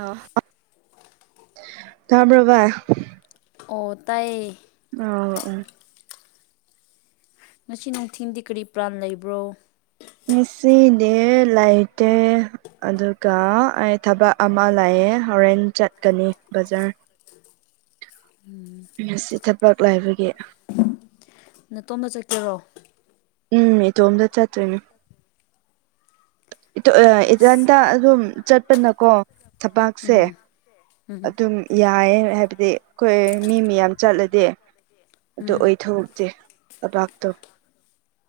ꯑ ꯇꯥꯕ꯭ꯔ‌ꯣ ꯚꯥꯏ ꯑꯣ ꯇꯥꯏ ꯑ ꯑ ꯉꯁꯤ ꯅꯨꯡꯊꯤꯡꯗꯤ ꯀꯔꯤ ꯄ꯭ꯔꯥꯟ ꯂꯩꯕ꯭ꯔꯣ ꯉꯁꯤꯗꯤ ꯂꯩꯇꯦ ꯑꯗꯨꯒ ꯑꯩ ꯊꯕꯛ ꯑꯃ ꯂꯩ ꯑꯦ ꯍꯣꯔꯦꯟ ꯆꯠꯀꯅꯤ ꯕꯖꯥꯔ ꯅꯁꯤ ꯊꯕꯛ ꯂꯥꯏꯕꯒꯤ ꯅꯇꯣꯗ ꯆꯠꯀꯦꯔꯣ ꯎꯝ ꯏꯇꯣꯝꯗ ꯆꯠꯇ‌ꯣꯏꯅꯦ ꯏꯇꯣ ꯑꯁ ꯏꯊꯟꯇ ꯑꯗꯨꯝ ꯆꯠꯄꯅꯀꯣ ꯊꯕꯥꯛꯁꯦ ꯎꯝ ꯎꯝ ꯑꯗꯨꯝ ꯌꯥꯏ ꯍꯥꯏꯕꯗꯤ ꯑꯩꯈꯣꯏ ꯃꯤ ꯃꯌꯥꯝ ꯆꯠꯂꯗꯤ ꯑꯗꯨ ꯎꯝ ꯑꯣꯏꯊ‌ꯣꯛꯇꯦ ꯇꯕꯥꯛꯇꯣ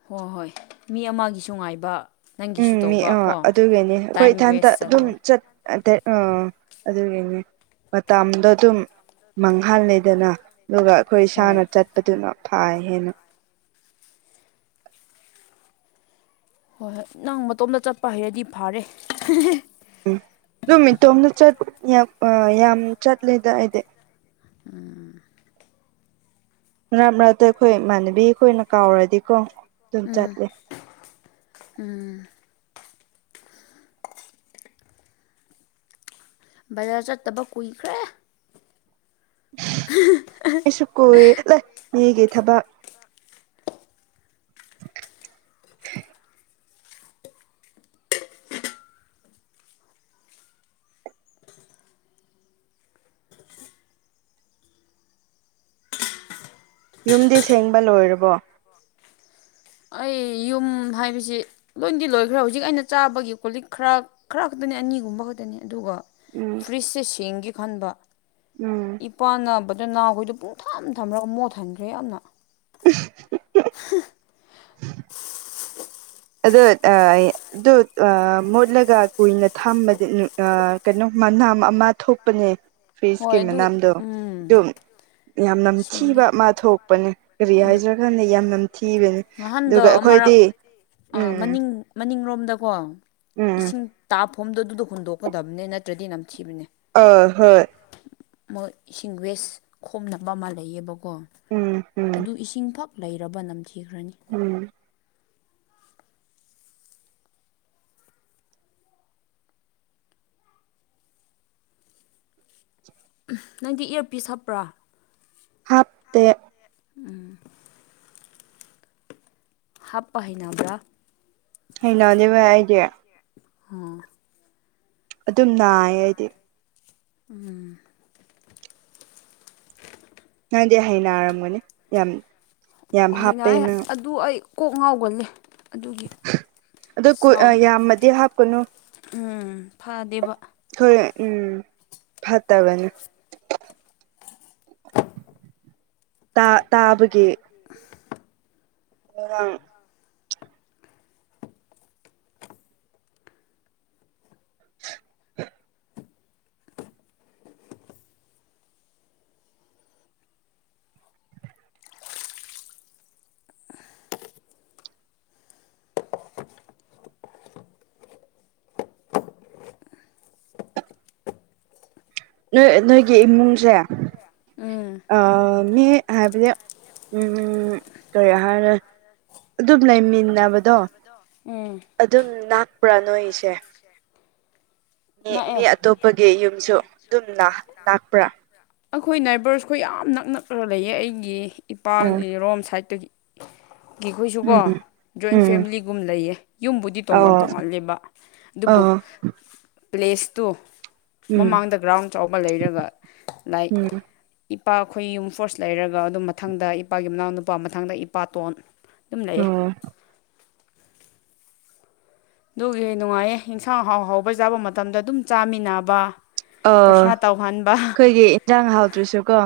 ꯍꯣ ꯍꯣꯏ ꯃꯤ ꯑꯃꯒꯤꯁꯨ ꯉꯥꯏꯕ ꯎꯝ ꯅꯪꯒꯤꯁꯨ ꯃꯤ ꯇꯧꯕ ꯑꯥ ꯀꯣ ꯑꯗꯨꯒꯤꯅꯤ ꯑꯩꯈꯣꯏ ꯇꯥꯏꯝ ꯏꯊꯟꯇ ꯋꯦꯁ ꯑꯗꯨꯝ ꯆꯠꯂꯣꯏ ꯆꯠ ꯑꯟꯇꯦ ꯑ ꯑꯗꯨꯒꯤꯅꯦ ꯃꯇꯥꯝꯗꯣ ꯑꯗꯨꯝ ꯃꯥꯡꯍꯜꯂꯦꯗꯅ ꯑꯗꯨꯒ ꯑꯈꯣꯏ ꯍꯣꯏ ꯏꯁꯥꯅ ꯆꯠꯄꯗꯨꯅ ꯐꯥꯏ ꯍꯦꯟꯅ ꯍꯣꯏ ꯍꯣꯏ ꯅꯪ ꯃꯇꯣꯝꯇ ꯆꯠꯄ ꯍꯩꯔꯗꯤ ꯐꯔꯦ [unintelligible] ꯎꯝ ꯑꯗꯨꯝ ꯏꯇꯣꯝꯗ ꯌꯥꯝ ꯆꯠꯂꯦꯗ ꯑꯩꯗꯤ ꯎꯝ ꯃꯔꯛ ꯃꯔꯛꯇ ꯑꯩꯈꯣꯏ ꯏꯃꯥꯟꯅꯕꯤ ꯈ‌ꯣꯏꯅ ꯀꯥꯎꯔꯗꯤꯀꯣ ꯑꯗꯨꯝ ꯆꯠꯂꯦ ꯎꯝ ꯕꯖꯥꯔ ꯆꯠꯇꯕ ꯀꯨꯏꯈ꯭ꯔꯦ ꯀꯁꯨ ꯀꯋꯦ ꯌꯦꯒꯤꯦ ꯊꯕ [unintelligible] [inaudible] ꯌꯨꯝꯗꯤ ꯁꯦꯡꯕ ꯂꯣꯏꯔꯕꯣ ꯑꯩ ꯍꯥꯏꯕꯁꯤ ꯂꯣꯏꯗꯤ ꯂꯣꯏꯈ꯭ꯔꯦ ꯍꯧꯖꯤꯛ ꯑꯩꯅ ꯆꯥꯕꯒꯤ ꯀꯣꯂꯤꯛ ꯈꯔ ꯈꯔ ꯈꯛꯇꯅꯤ ꯑꯅꯤꯒꯨꯝꯕ ꯈꯛꯇꯅꯤ ꯑꯗꯨꯒ ꯎꯝ ꯐ꯭ꯔꯤꯖꯁꯦ ꯁꯦꯡꯒꯦ ꯈꯟꯕ ꯎꯝ ꯏꯄꯥꯅ ꯕꯗꯅ ꯍ‌ꯣꯏꯗꯨ ꯄꯨꯡ ꯊꯝ ꯊꯝꯔꯒ ꯃꯣꯠ ꯊꯟꯈ꯭ꯔꯦ ꯌꯥꯝꯅ [unintelligible] [inaudible] [unintelligible] [inaudible] ꯑꯣ ꯑꯗꯨ ꯃꯣꯠꯂꯒ ꯀꯨꯏꯅ ꯊꯝꯕꯗꯤ ꯀꯩꯅꯣ ꯃꯅꯥꯝ ꯑꯃ ꯊꯣꯛꯄꯅꯦ ꯐ꯭ꯔꯤ ꯏꯁꯀꯤꯝ ꯍꯣꯏ ꯑꯗꯨ ꯃꯅꯥꯝꯗꯣ ꯎꯝ ꯑꯗꯨꯝ ꯌꯥꯝ ꯅꯝꯊꯤꯕ ꯁꯦꯡꯒꯦ ꯑꯃ ꯊꯣꯛꯄꯅꯦ ꯀꯔꯤ ꯍꯥꯏꯖ꯭ꯔꯀꯥꯟꯗ ꯌꯥꯝ ꯅꯝꯊꯤꯕꯅꯤ ꯑꯗꯨꯒ ꯅꯍꯥꯟꯗꯣ ꯑꯩꯈꯣꯏ ꯑꯃꯔꯛ ꯍꯣꯏꯗꯤ ꯃꯅꯤꯡ ꯃꯅꯤꯡꯂꯣꯝꯗꯀꯣ ꯎꯝ ꯎꯝ ꯏꯁꯤꯡ ꯇꯥꯞ ꯐꯣꯝꯗꯣ ꯑꯗꯨꯗ ꯍꯨꯟꯗꯣꯛꯀꯗꯕꯅꯦ ꯅꯠꯇ꯭ꯔꯗꯤ ꯌꯥꯝꯝ ꯊꯤꯕꯅꯦ ꯑ ꯍꯣꯏ ꯃꯣꯏ ꯏꯁꯤꯡ ꯋꯦꯁ ꯈꯣꯝꯅꯕ ꯑꯃ ꯂꯩꯌꯦꯕꯀꯣ ꯎꯝ ꯎꯝ ꯑꯗꯨ ꯏꯁꯤꯡ ꯐꯛ ꯂꯩꯔꯕ ꯅꯝꯊꯤꯈ꯭ꯔꯅꯤ ꯎꯝ ꯅꯪꯗꯤ ꯏꯌꯔꯄꯤꯤꯁ ꯍꯥꯞꯄ꯭ꯔꯥ ꯍꯥꯞꯇꯦ ꯎꯝ ꯍꯥꯞꯄ ꯍꯩꯅꯕ꯭ꯔꯥ ꯍꯩꯅꯅꯦꯕ ꯍꯥꯏꯒꯦ ꯑ [unintelligible] [inaudible] ꯑꯗꯨꯝ ꯅꯥꯏꯌꯦ ꯍꯥꯏꯗꯤ ꯎꯝ ꯅꯪꯗꯤ ꯍꯩꯅꯔꯝꯒꯅꯤ ꯌꯥꯝ ꯌꯥꯝ ꯍꯥꯞꯄꯦ ꯍꯅꯥꯏ ꯅꯪ ꯑꯗꯨ ꯑꯩ ꯀꯣꯛ ꯉꯥꯎꯒꯅꯤ ꯑꯗꯣ ꯌꯥꯝꯃꯗꯤ ꯍꯥꯞꯀꯅꯨ ꯎꯝ ꯐꯗꯦꯕ ꯊꯣꯏ ꯎꯝ ꯐꯠꯇꯕꯅꯤ ꯇꯥ ꯇꯥꯕꯒꯦ ꯔ [unintelligible] [inaudible] [unintelligible] [inaudible] [unintelligible] [inaudible] ꯅꯣꯏ ꯅꯣꯏꯒꯤ ꯏꯃꯨꯡꯁꯦ ꯎꯝ ꯑ ꯃꯤ ꯍꯥꯏꯕꯗꯤ ꯎꯝ ꯀꯩ ꯍꯥꯏꯔꯦ ꯑꯗꯨꯝ ꯂꯩꯃꯤꯟꯅꯕꯗꯣ ꯎꯝ ꯑꯗꯨꯝ ꯅꯥꯛꯄ꯭ꯔꯥ ꯅꯣꯏꯁꯦ ꯃꯤ ꯃꯤ ꯅꯛꯑꯦ ꯑꯇꯣꯞꯄꯒꯤ ꯌꯨꯝꯁꯨ ꯑꯗꯨꯝ ꯅꯥꯛꯄ꯭ꯔꯥ ꯑꯩꯈꯣꯏ ꯅꯥꯏꯕꯔꯁꯈꯣꯏ ꯌꯥꯝ ꯅꯛꯅꯛꯅ ꯂꯩꯌꯦ ꯑꯩꯒꯤ ꯎꯝ ꯏꯄꯥꯒꯤ ꯔꯣꯝ ꯁꯥꯏꯠꯇꯒꯤ ꯑꯩꯈꯣꯏꯁꯨꯀꯣ ꯎꯝ ꯖꯣꯏꯟ ꯎꯝ ꯐꯦꯃꯤꯂꯤꯒꯨꯝ ꯂꯩꯌꯦ ꯌꯨꯝꯕꯨꯗꯤ ꯇꯣꯉꯥꯟ ꯑꯣ ꯇꯣꯉꯥꯂꯦꯕ ꯑꯗꯨꯕꯨ [unintelligible] [inaudible] ꯄ꯭ꯂꯦꯁꯇꯨ ꯎꯝ ꯃꯃꯥꯡꯗ ꯒ꯭ꯔꯥꯎꯟ ꯆꯥꯎꯕ ꯂꯩꯔꯒ ꯂꯥꯏꯛ ꯎꯝ ꯏꯄꯥ ꯑꯩꯈꯣꯏ ꯌꯨꯝ ꯐꯣꯔꯁ ꯂꯩꯔꯒ ꯑꯗꯨꯝ ꯃꯊꯪꯗ ꯏꯄꯥꯒꯤ ꯃꯅꯥꯎ ꯅꯨꯄꯥ ꯃꯊꯪꯗ ꯏꯄꯥꯇꯣꯟ ꯂꯝ ꯂꯩꯏ ꯑꯣ ꯑꯗꯨꯒꯤ ꯅꯨꯡꯉꯥꯏꯌꯦ ꯌꯦꯟꯁꯥꯡ ꯍꯥꯎ ꯍꯥꯎꯕ ꯆꯥꯕ ꯃꯇꯝꯗ ꯑꯗꯨꯝ ꯆꯥꯃꯤꯟꯅꯕ ꯑꯣ ꯄ꯭ꯔꯁꯥ ꯇꯧꯍꯅꯤ ꯑꯩꯈꯣꯏꯒꯤ ꯌꯦꯟꯖꯥꯡ ꯍꯥꯎꯗ꯭ꯔꯁꯨ ꯀꯣ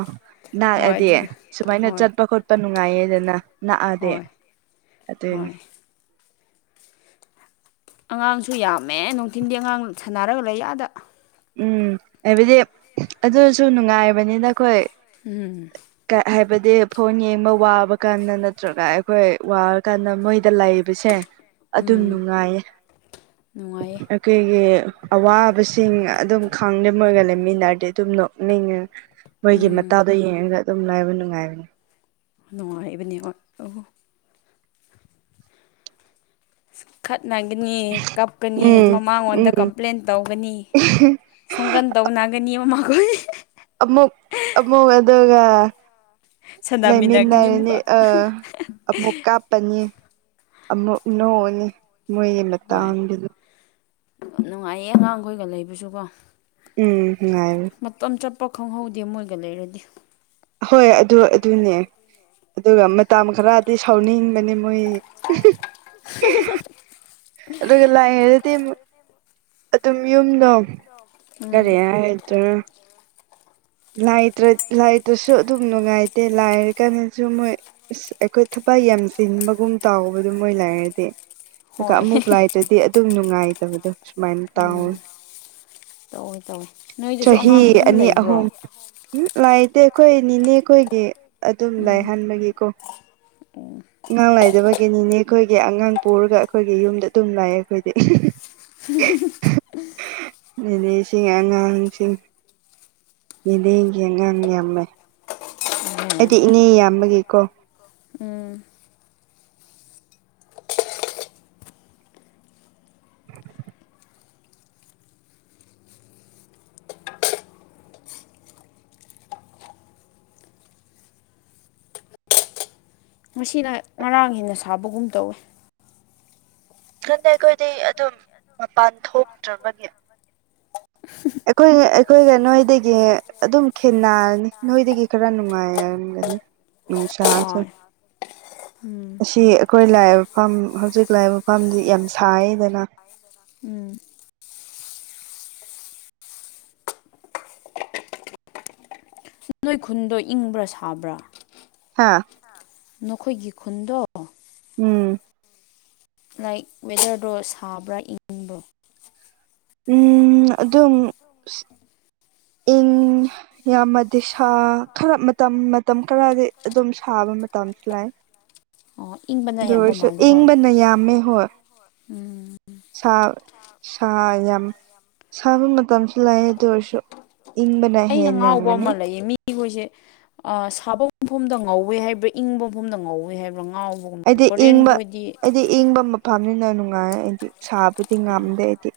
ꯍꯣꯏ ꯅꯥꯛꯑꯗꯤ ꯑꯗꯨꯗ ꯁꯨꯃꯥꯏꯅ ꯍꯣꯏ ꯆꯠꯄ ꯈꯣꯠꯄ ꯅꯨꯡꯉꯥꯏꯌꯦꯗꯅ ꯅꯥꯛꯑꯗꯤ ꯍꯣꯏ ꯑꯗꯨꯅꯤ ꯍꯣꯏ ꯑꯉꯥꯡꯁꯨ ꯌꯥꯝꯃꯦ ꯅꯨꯡꯊꯤꯟꯗꯤ ꯑꯉꯥꯡ ꯁꯥꯟꯅꯔꯒ ꯂꯩꯌꯥꯗ ꯎꯝ ꯍꯥꯏꯕꯗꯤ ꯑꯗꯨꯁꯨ ꯅꯨꯡꯉꯥꯏꯔꯕꯅꯤꯅ ꯑꯩꯈꯣꯏ ꯎꯝ [inaudible] ꯍꯥꯏꯕꯗꯤ ꯐꯣꯟ ꯌꯦꯡꯕ ꯋꯥꯕ ꯀꯥꯟꯗ ꯅꯠꯇ꯭ꯔꯒ ꯑꯩꯈꯣꯏ ꯋꯥꯔ ꯀꯥꯟꯗ ꯃꯣꯏ ꯗ ꯂꯩꯕꯁꯦ ꯑꯗꯨꯝ ꯎꯝ ꯅꯨꯡꯉꯥꯏꯌꯦ ꯅꯨꯡꯉꯥꯏꯌꯦ ꯑꯩꯈꯣꯏꯒꯤ ꯑꯋꯥꯕꯁꯤꯡ ꯑꯗꯨꯝ ꯈꯥꯡꯗꯃꯒ ꯂꯩꯃꯤꯟꯅꯔꯗꯤ ꯑꯗꯨꯝ ꯅꯣꯛꯅꯤꯡ ꯃꯣꯏꯒꯤ ꯎꯝ ꯃꯇꯥꯗꯣ ꯌꯦꯡꯉꯒ ꯑꯗꯨꯝ ꯂꯥꯏꯕ ꯅꯨꯡꯉꯥꯏꯕꯅꯤ ꯅꯨꯡꯉꯥꯏꯔꯤꯕꯅꯦ ꯍ ꯑ ꯈꯠꯅꯒꯅꯤ ꯀꯞꯀꯅꯤ ꯎꯝ ꯃꯃꯥꯡꯉꯣꯟꯗ ꯎꯝ ꯀꯝꯄ꯭ꯂꯦꯟ ꯇꯧꯒꯅꯤ ꯁꯪꯒꯟ ꯇꯧꯅꯒꯅꯤ ꯃꯃꯥꯈꯣꯏ ꯑꯃ ꯑꯃ ꯑꯦꯗꯒ ꯁꯥꯟꯅꯃꯤꯟꯅꯒꯅꯤ ꯂꯩꯃꯤꯟꯅꯔꯅꯤ ꯑꯃꯨꯛꯀ ꯑ ꯑꯃꯨꯛ ꯀꯥꯞꯄꯅꯤ ꯑꯃꯨꯛ ꯅꯣꯛꯅꯦ ꯃꯣꯏꯒꯤ ꯍꯣꯏ ꯃꯇꯥꯡꯗꯨꯗ ꯅꯨꯡꯉꯥꯏꯌꯦ ꯑꯉꯥꯡꯈꯣꯏꯒ ꯂꯩꯕꯁꯨꯀꯣ ꯎꯝ [inaudible] ꯄ ꯈꯪꯍꯧꯗꯦ ꯃꯣꯏꯒ ꯂꯩꯔꯗꯤ ꯍꯣꯏ ꯑꯗꯨ ꯑꯗꯨꯅꯦ ꯑꯗꯨꯒ ꯃꯇꯝ ꯈꯔꯗꯤ ꯁꯥꯎꯅꯤꯡꯕꯅꯤ ꯃꯣꯏ ꯑꯗꯨꯒ ꯂꯥꯏꯗꯤ ꯑꯗꯨꯝ ꯌꯨꯝꯗꯣ ꯀꯔꯤ ꯎꯝ ꯍꯥꯏꯗ꯭ꯔꯥ ꯉ ꯇ꯭ꯔ ꯇꯁꯨ ꯑꯗꯨꯝ ꯅꯨꯡꯉꯥꯏꯇꯦ ꯂꯥꯏꯔ ꯀꯥꯟꯗꯁꯨ ꯃꯣꯏ ꯑꯩꯈꯣꯏ ꯊꯕꯛ ꯌꯥꯝꯁꯤꯟꯕꯒꯨꯝ ꯇꯥꯎꯕꯗ ꯑꯗꯨ ꯃꯣꯏ ꯂꯥꯏꯔꯗꯤ ꯑꯗꯨꯒ ꯍꯣꯏ ꯑꯃꯨꯛ ꯂꯥꯏꯗ꯭ꯔꯗꯤ ꯑꯗꯨꯝ ꯅꯨꯡꯉꯥꯏꯇꯕꯗꯣ ꯁꯨꯃꯥꯏꯅ ꯎꯝ ꯇꯥꯎꯋꯤ ꯇꯧꯋꯦ ꯇꯧꯋꯦ ꯅꯣꯏꯗꯁꯨ ꯑꯉꯥꯡ ꯑꯗꯨꯝ ꯂꯩꯕ꯭ꯔꯣ ꯎꯝ ꯂꯥꯛꯇꯦ ꯑꯩꯈꯣꯏ ꯅꯤꯅꯦ ꯑꯩꯈꯣꯏꯒꯤ ꯑꯗꯨꯝ ꯂꯥꯛ ꯍꯥꯟꯕꯒꯤꯀꯣ ꯑꯣ [unintelligible] [inaudible] ꯑꯉꯥꯡ ꯂꯩꯏꯗꯕꯒꯤꯅꯤꯅꯦ ꯑꯩꯈꯣꯏꯒꯤ ꯑꯉꯥꯡ ꯄꯨꯔꯒ ꯑꯩꯈꯣꯏꯒꯤ ꯌꯨꯝꯗ ꯑꯗꯨꯝ ꯂꯥꯛꯑ ꯑꯩꯈꯣꯏꯗꯤ [unintelligible] [inaudible] ꯑꯁꯤꯁꯤꯡ ꯑꯉꯥꯡꯁꯤꯡ ꯅꯤꯅꯦꯒꯤ ꯑꯉꯥꯡ ꯌꯥꯝꯃꯦ ꯑꯗꯨ ꯏꯅꯦ ꯌꯥꯝꯕꯒꯤꯀꯣ ꯎꯝ ꯃꯁꯤꯅ ꯉꯔꯥꯡ ꯍꯦꯟꯅ ꯁꯥꯕꯒꯨꯝ ꯇꯧꯋꯤ ꯈꯟꯗ ꯑꯩꯈꯣꯏꯗꯤ ꯑꯗꯨꯝ ꯃꯄꯥꯟ ꯊꯣꯛꯇ꯭ꯔꯕꯒꯤ ꯑꯩꯈꯣꯏ ꯑꯩꯈꯣꯏꯒ ꯅꯣꯏꯗꯒꯤ ꯑꯗꯨꯝ ꯈꯦꯅꯔꯅꯤ ꯅꯣꯏꯗꯒꯤ ꯈꯔ ꯅꯨꯡꯉꯥꯏꯔꯅꯤ ꯎꯝꯁꯥꯁ ꯍꯣꯏ [inaudible] ꯎꯝ ꯑꯁꯤ ꯑꯩꯈꯣꯏ ꯂꯥꯛꯏꯕ ꯐꯐꯝ ꯍꯧꯖꯤꯛ ꯂꯥꯛꯏꯕ ꯃꯐꯝꯗꯤ ꯌꯥꯝ ꯁꯥꯏꯗꯅ ꯎꯝ [unintelligible] [inaudible] ꯁ ꯅꯣꯏ ꯈꯨꯟꯗꯣ ꯏꯪꯕ꯭ꯔꯥ ꯁꯥꯕ꯭ꯔꯥ ꯍꯥꯥ [unintelligible] [inaudible] ꯅꯈꯣꯏꯒꯤ ꯈꯨꯟꯗꯣ ꯎꯝ ꯂꯥꯏꯛ ꯋꯦꯗꯔꯗꯣ ꯁꯥꯕ꯭ꯔꯥ ꯏꯪꯕ꯭ꯔꯣ ꯎꯝ ꯑꯗꯨꯝ ꯏꯪ ꯌꯥꯝꯃꯗꯤ ꯁꯥ ꯈꯔ ꯃꯇꯝ ꯃꯇꯝ ꯈꯔꯗꯤ ꯑꯗꯨꯝ ꯁꯥ ꯊꯥꯕ ꯃꯇꯝꯁꯤ ꯂꯥꯏ ꯑꯣ ꯏꯪꯕꯅ ꯑꯗꯨ ꯌꯥꯝꯕ ꯑꯣꯏꯔꯁꯨ ꯃꯥꯜꯂꯦꯀꯣ ꯏꯪꯕꯅ ꯌꯥꯝꯃꯦ ꯍꯣꯏ ꯎꯝ ꯁ ꯁ ꯌꯥꯝꯝ ꯁ [inaudible] ꯇꯝꯁꯨꯂꯥꯏ ꯑꯗꯨ ꯑꯣꯏꯔꯁꯨꯣ ꯏꯪꯕꯅ ꯍꯦꯅꯤꯝꯒꯅꯤ ꯈꯣꯏꯁꯦ ꯑ ꯁꯥꯕ ꯃꯐꯝꯗ ꯉꯧꯋꯦ ꯍꯥꯏꯕ꯭ꯔꯥ ꯏꯪꯕ ꯃꯐꯝꯗ ꯉꯧꯋꯦ ꯍꯥꯏꯕ꯭ꯔꯥ ꯉꯥꯎꯕꯒꯨꯝ ꯑꯩꯗꯤ ꯀꯣꯔꯤꯌꯟ ꯏꯪꯕ ꯈꯣꯏꯗꯤ ꯑꯩꯗꯤ ꯏꯪꯕ ꯃꯐꯝꯅꯤꯅ ꯅꯨꯡꯉꯥꯏ ꯑꯩꯗꯤ ꯁꯥꯕꯨꯗꯤ ꯑꯦ ꯉꯝꯗꯦꯗꯤ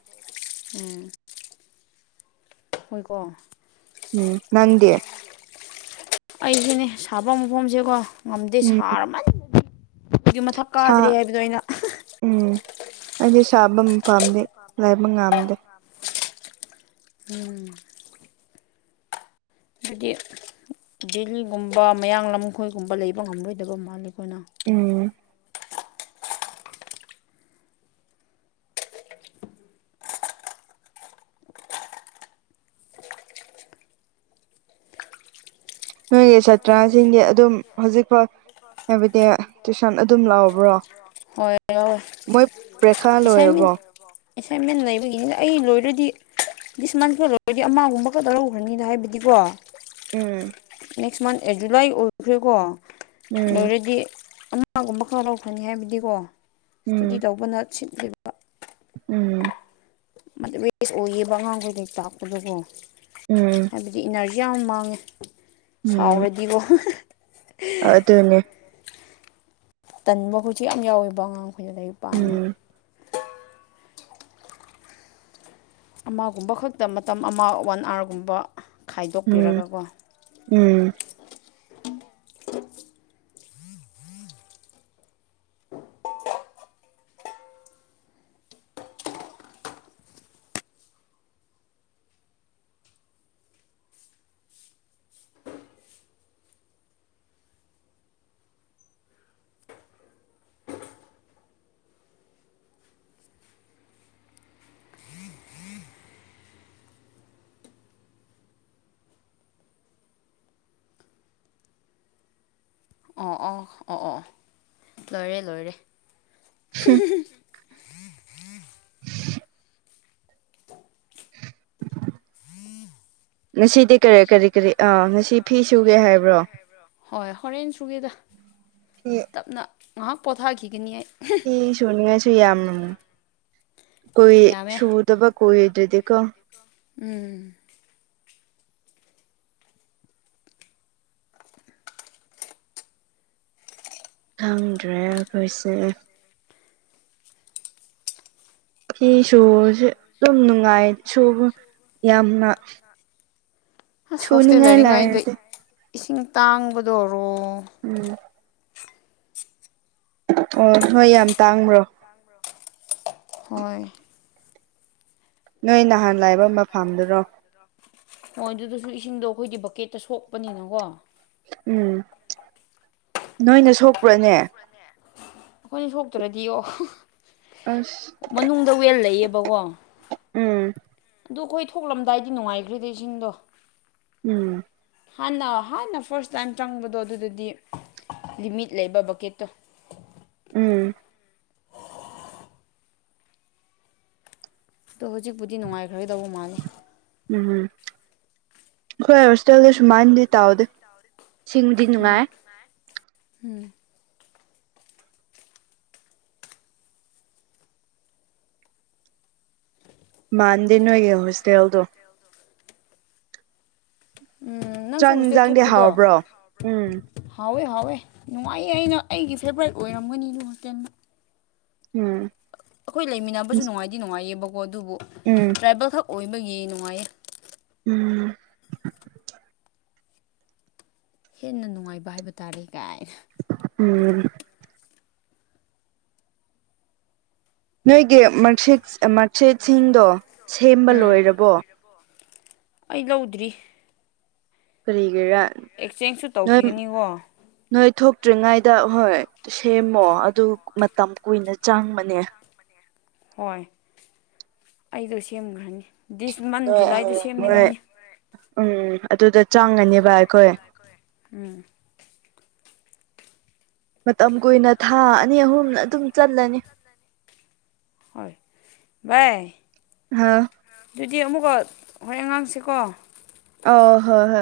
ꯎꯝ [inaudible] ꯍꯣꯏꯀꯣ ꯎꯝ ꯅꯗꯦ ꯑꯩꯁꯤꯅꯦ ꯁꯥꯐꯝ ꯃꯐꯝꯁꯦꯀꯣ ꯉꯝꯗꯦ ꯎꯝ ꯁꯥꯔꯃ ꯑꯗꯨꯒꯤ ꯃꯊꯛ ꯁꯥ ꯀꯥꯗ꯭ꯔꯦ ꯍꯥꯏꯕꯗꯣ ꯑꯩꯅ ꯎꯝ ꯑꯩꯗꯤ ꯁꯥꯕ ꯄꯥꯝꯗꯦ ꯂꯥꯏꯕ ꯉꯥꯝꯗꯦ ꯎꯝ ꯑꯗꯨꯗꯤ ꯗꯦꯜꯂꯤꯒꯨꯝꯕ ꯃꯌꯥꯡꯂ ꯂꯝꯈꯣꯏꯒꯨꯝꯕ ꯂꯩꯕ ꯉꯝꯂꯣꯏꯗꯕ ꯃꯥꯜꯜꯂꯤ ꯀꯅꯥ ꯎꯝ ꯅꯣꯏꯒꯤ ꯁꯥꯇ꯭ꯔꯁꯤꯡꯗꯤ ꯑꯗꯨꯝ ꯍꯧꯖꯤꯛ ꯐꯥꯎ ꯍꯥꯏꯕꯗꯤ ꯇꯨꯏꯁꯟ ꯑꯗꯨꯝ ꯂꯥꯛꯕ꯭ꯔꯣ ꯍꯣꯏ ꯌꯥꯎꯋꯦ ꯃꯣꯏ ꯄꯦꯈꯥ ꯑꯦꯁꯥꯏꯟꯃꯦꯟ ꯂꯣꯏꯔꯔꯕꯣ ꯑꯦꯁꯥꯏꯟꯃꯦꯟ ꯂꯩꯕꯒꯤꯅꯤꯅ ꯑꯩ ꯂꯣꯏꯔꯗꯤ ꯁꯨꯃꯥꯟ ꯐꯗꯔꯗꯤ ꯑꯃꯒꯨꯝꯕꯒ ꯇꯔꯈ꯭ꯔꯅꯤꯅ ꯍꯥꯏꯕꯗꯤꯀꯣ ꯎꯝ ꯅꯦꯛꯁ ꯃꯟ ꯖꯨꯂꯥꯏ ꯑꯣꯏꯈ꯭ꯔꯦꯀꯣ ꯎꯝ ꯂꯔꯗꯤ ꯑꯃꯒꯨꯝꯕ ꯈꯛ ꯂꯧꯀꯅꯤ ꯍꯥꯏꯕꯗꯤꯀꯣ ꯏꯁꯇꯗꯤ ꯎꯝ ꯇꯧꯕꯅ ꯁꯤꯠꯈꯤꯕ ꯎꯝ ꯋꯦꯁ ꯑꯣꯏꯌꯦꯕ ꯑꯉꯥꯡꯈꯩꯗꯒꯤꯩ ꯇꯥꯛꯄꯗꯨꯒꯣ ꯎꯝ ꯍꯥꯏꯕꯗꯤ ꯏꯟꯅꯔꯖꯤ ꯌꯥꯝ ꯃꯥꯡꯉꯦ ꯁꯥꯎꯔꯗꯤꯕꯣ ꯑꯗꯨ ꯑꯗꯨꯅꯦ ꯇꯟꯕ ꯍꯧꯖꯤꯛ ꯌꯥꯝ ꯌꯥꯎꯋꯦꯕ ꯑꯉꯥꯡꯈꯣꯏꯗ ꯂꯔꯤꯛ ꯄꯥꯝꯉꯥꯏ ꯎꯝ ꯑꯃꯒꯨꯝꯕ ꯈꯛꯇ ꯃꯇꯝ ꯑꯃ ꯋꯥꯟ ꯑꯥꯔꯒꯨꯝꯕ ꯎꯝ ꯈꯥꯏꯗꯣꯛꯄꯤꯔꯒꯀꯣ ꯎꯝ ꯑꯣ ꯑꯣ ꯑꯣ ꯑꯣ ꯂꯣꯏꯔꯦ ꯂꯣꯏꯔꯦ [inaudible] ꯉꯁꯤꯗꯤ ꯀꯔꯤ ꯀꯔꯤ ꯀꯔꯤ ꯑꯥ ꯉꯁꯤ ꯐꯤ ꯁꯨꯒꯦ ꯍꯥꯏꯕ꯭ꯔꯣ ꯍꯣꯏ ꯍꯣꯔꯦꯟ ꯁꯨꯒꯦꯗ ꯇꯞꯅ ꯉꯥꯏꯍꯥꯛ ꯄꯣꯊꯥꯈꯤꯒꯅꯤ ꯑꯩ ꯍꯁꯨꯅꯤꯁꯨꯏ ꯌꯥꯝ ꯀꯣꯏ ꯌꯥꯝꯃꯦ ꯁꯨꯗꯕ ꯀꯣꯏ ꯑꯣꯗꯔꯗꯀꯣ ꯎꯝ ꯈꯪꯗ꯭ꯔꯦ ꯑꯩꯈꯣꯏꯁꯦ ꯁꯤ ꯁꯣꯁꯦ ꯑꯗꯨꯝ ꯅꯨꯡꯉꯥꯏ ꯁꯣ ꯌꯥꯝꯅ ꯑꯁ ꯍꯣꯁꯇꯦꯜ ꯁꯨꯅꯤꯡꯉꯥꯏ ꯂꯩꯔꯤꯉꯩꯗ ꯂꯩꯔꯗꯤ ꯏꯁꯤꯡ ꯇꯥꯡꯕꯗꯣ ꯎꯝ ꯑꯣ ꯍꯣꯏ ꯌꯥꯝ ꯇꯥꯡꯕ꯭ꯔꯣ ꯍꯣꯏ ꯅꯣꯏ ꯅꯍꯥꯟ ꯂꯥꯏꯕ ꯃ ꯐꯥꯝꯗꯨꯔꯣ ꯍꯣꯏ ꯑꯗꯨꯗꯁꯨ ꯏꯁꯤꯡꯗꯣ ꯑꯩꯈꯣꯏꯗꯤ ꯕꯛꯀꯦꯠꯇ ꯁꯣꯛꯄꯅꯤꯅꯀꯣ ꯎꯝ ꯅꯣꯏꯅ ꯁꯣꯛꯄ꯭ꯔꯅꯦ ꯑꯩꯈꯣꯏꯅ ꯁꯣꯛꯇ꯭ꯔꯗꯤ ꯑꯣ ꯑꯁ ꯃꯅꯨꯡꯗ ꯋꯦꯜ ꯂꯩꯌꯦꯕꯀꯣ ꯎꯝ ꯑꯗꯨ ꯑꯩꯈꯣꯏ ꯊꯣꯛꯂꯝꯗꯥꯏꯗꯤ ꯅꯨꯡꯉꯥꯏꯈ꯭ꯔꯤꯗ ꯏꯁꯤꯡꯗꯣ ꯎꯝ ꯍꯥꯟꯅ ꯍꯥꯟꯅ ꯐꯥꯔꯁ ꯇꯥꯏꯝ ꯆꯪꯕꯗꯣ ꯑꯗꯨꯗꯗꯤ ꯂꯤꯃꯤꯠ ꯂꯩꯕ ꯕꯛꯀꯦꯠꯇꯣ ꯎꯝ ꯑꯗꯣ ꯍꯧꯖꯤꯛꯄꯨꯗꯤ ꯅꯨꯡꯉꯥꯏꯈ꯭ꯔꯒꯗꯧꯕ ꯃꯥꯜꯂꯤ ꯎꯝꯝ ꯈꯣꯢ ꯍꯣꯁꯇꯦꯜꯗ ꯁꯨꯃꯥꯏꯅꯗꯤ ꯇꯥꯎꯗꯦ ꯁꯤꯡꯕꯨꯗꯤ ꯅꯨꯡꯉꯥꯏ ꯎꯝ ꯃꯥꯟꯗꯦ ꯅꯣꯏꯒꯤ ꯍꯣꯁꯇꯦꯜꯗ ꯎꯝ ꯅꯪꯁꯨ ꯆꯥꯛ ꯍꯣꯁꯇꯦꯜ ꯌꯦꯟꯁꯥꯡꯗꯤ ꯊꯣꯛꯄꯗꯣ ꯍꯥꯎꯕ꯭ꯔꯣ ꯎꯝ ꯍꯥꯎꯋꯦ ꯍꯥꯎꯋꯦ ꯅꯨꯡꯉꯥꯏꯌꯦ ꯑꯩꯅ ꯑꯩꯒꯤ ꯐꯦꯕ꯭ꯔꯥꯏꯠ ꯑꯣꯏꯔꯝꯒꯅꯤ ꯑꯗꯨ ꯍꯣꯇꯦꯜꯅ ꯎꯝ ꯑꯩꯈꯣꯏ ꯂꯩꯃꯤꯟꯅꯕꯁꯨ ꯅꯨꯡꯉꯥꯏꯗꯤ ꯅꯨꯡꯉꯥꯏꯌꯦꯕꯀꯣ ꯑꯗꯨꯕꯨ ꯎꯝ ꯇ꯭ꯔꯥꯏꯕꯦꯜ ꯈꯛ ꯑꯣꯏꯕꯒꯤ ꯅꯨꯡꯉꯥꯏꯌꯦ ꯎꯝ ꯍꯦꯟꯅ ꯅꯨꯡꯉꯥꯏꯕ ꯍꯥꯏꯕ ꯇꯥꯔꯦ ꯀꯥꯏꯅ ꯎꯝ ꯅꯣꯏꯒꯤ ꯃꯥꯔꯁꯤꯛ ꯃꯥꯔꯛꯁꯤꯠꯁꯤꯡꯗꯣ ꯁꯦꯝꯕ ꯎꯝ ꯂꯣꯏꯔꯕꯣ ꯑꯩ ꯂꯧꯗ꯭ꯔꯤ ꯀꯔꯤꯒꯤꯔꯥ ꯑꯦꯛꯆꯦꯟꯁꯁꯨ ꯅꯣꯏ ꯇꯧꯈꯤꯒꯅꯤꯀꯣ ꯅꯣꯏ ꯊꯣꯛ ꯇ꯭ꯔꯤꯉꯥꯏꯗ ꯍꯣꯏ ꯁꯦꯝꯃꯣ ꯑꯗꯨ ꯃꯇꯝ ꯀꯨꯏꯅ ꯆꯪꯕꯅꯦ ꯍꯣꯏ ꯑꯩꯗꯣ ꯁꯦꯝꯒ꯭ꯔꯅꯤ ꯗꯤꯁ ꯃꯟ ꯅꯣꯏ ꯖꯨꯂꯥꯏꯗ ꯍꯌꯦꯡ ꯅꯣꯏ ꯁꯦꯝꯅꯤꯉꯥꯏꯅꯤ ꯎꯝ ꯑꯗꯨꯗ ꯆꯪꯉꯅꯤꯕ ꯑꯩꯈꯣꯏ ꯎꯝ ꯃꯇꯝ ꯀꯨꯏꯅ ꯊꯥ ꯑꯅꯤ ꯑꯍꯨꯝꯅ ꯑꯗꯨꯝ ꯆꯠꯂꯅꯤ ꯍꯣꯏ ꯚꯥꯏ ꯍꯥꯎ ꯑꯗꯨꯗꯤ ꯑꯃꯨꯛꯀ ꯍꯣꯔꯦꯟ ꯉꯥꯡꯁꯤꯀꯣ ꯑꯣ ꯍꯣꯏ ꯍꯣꯏ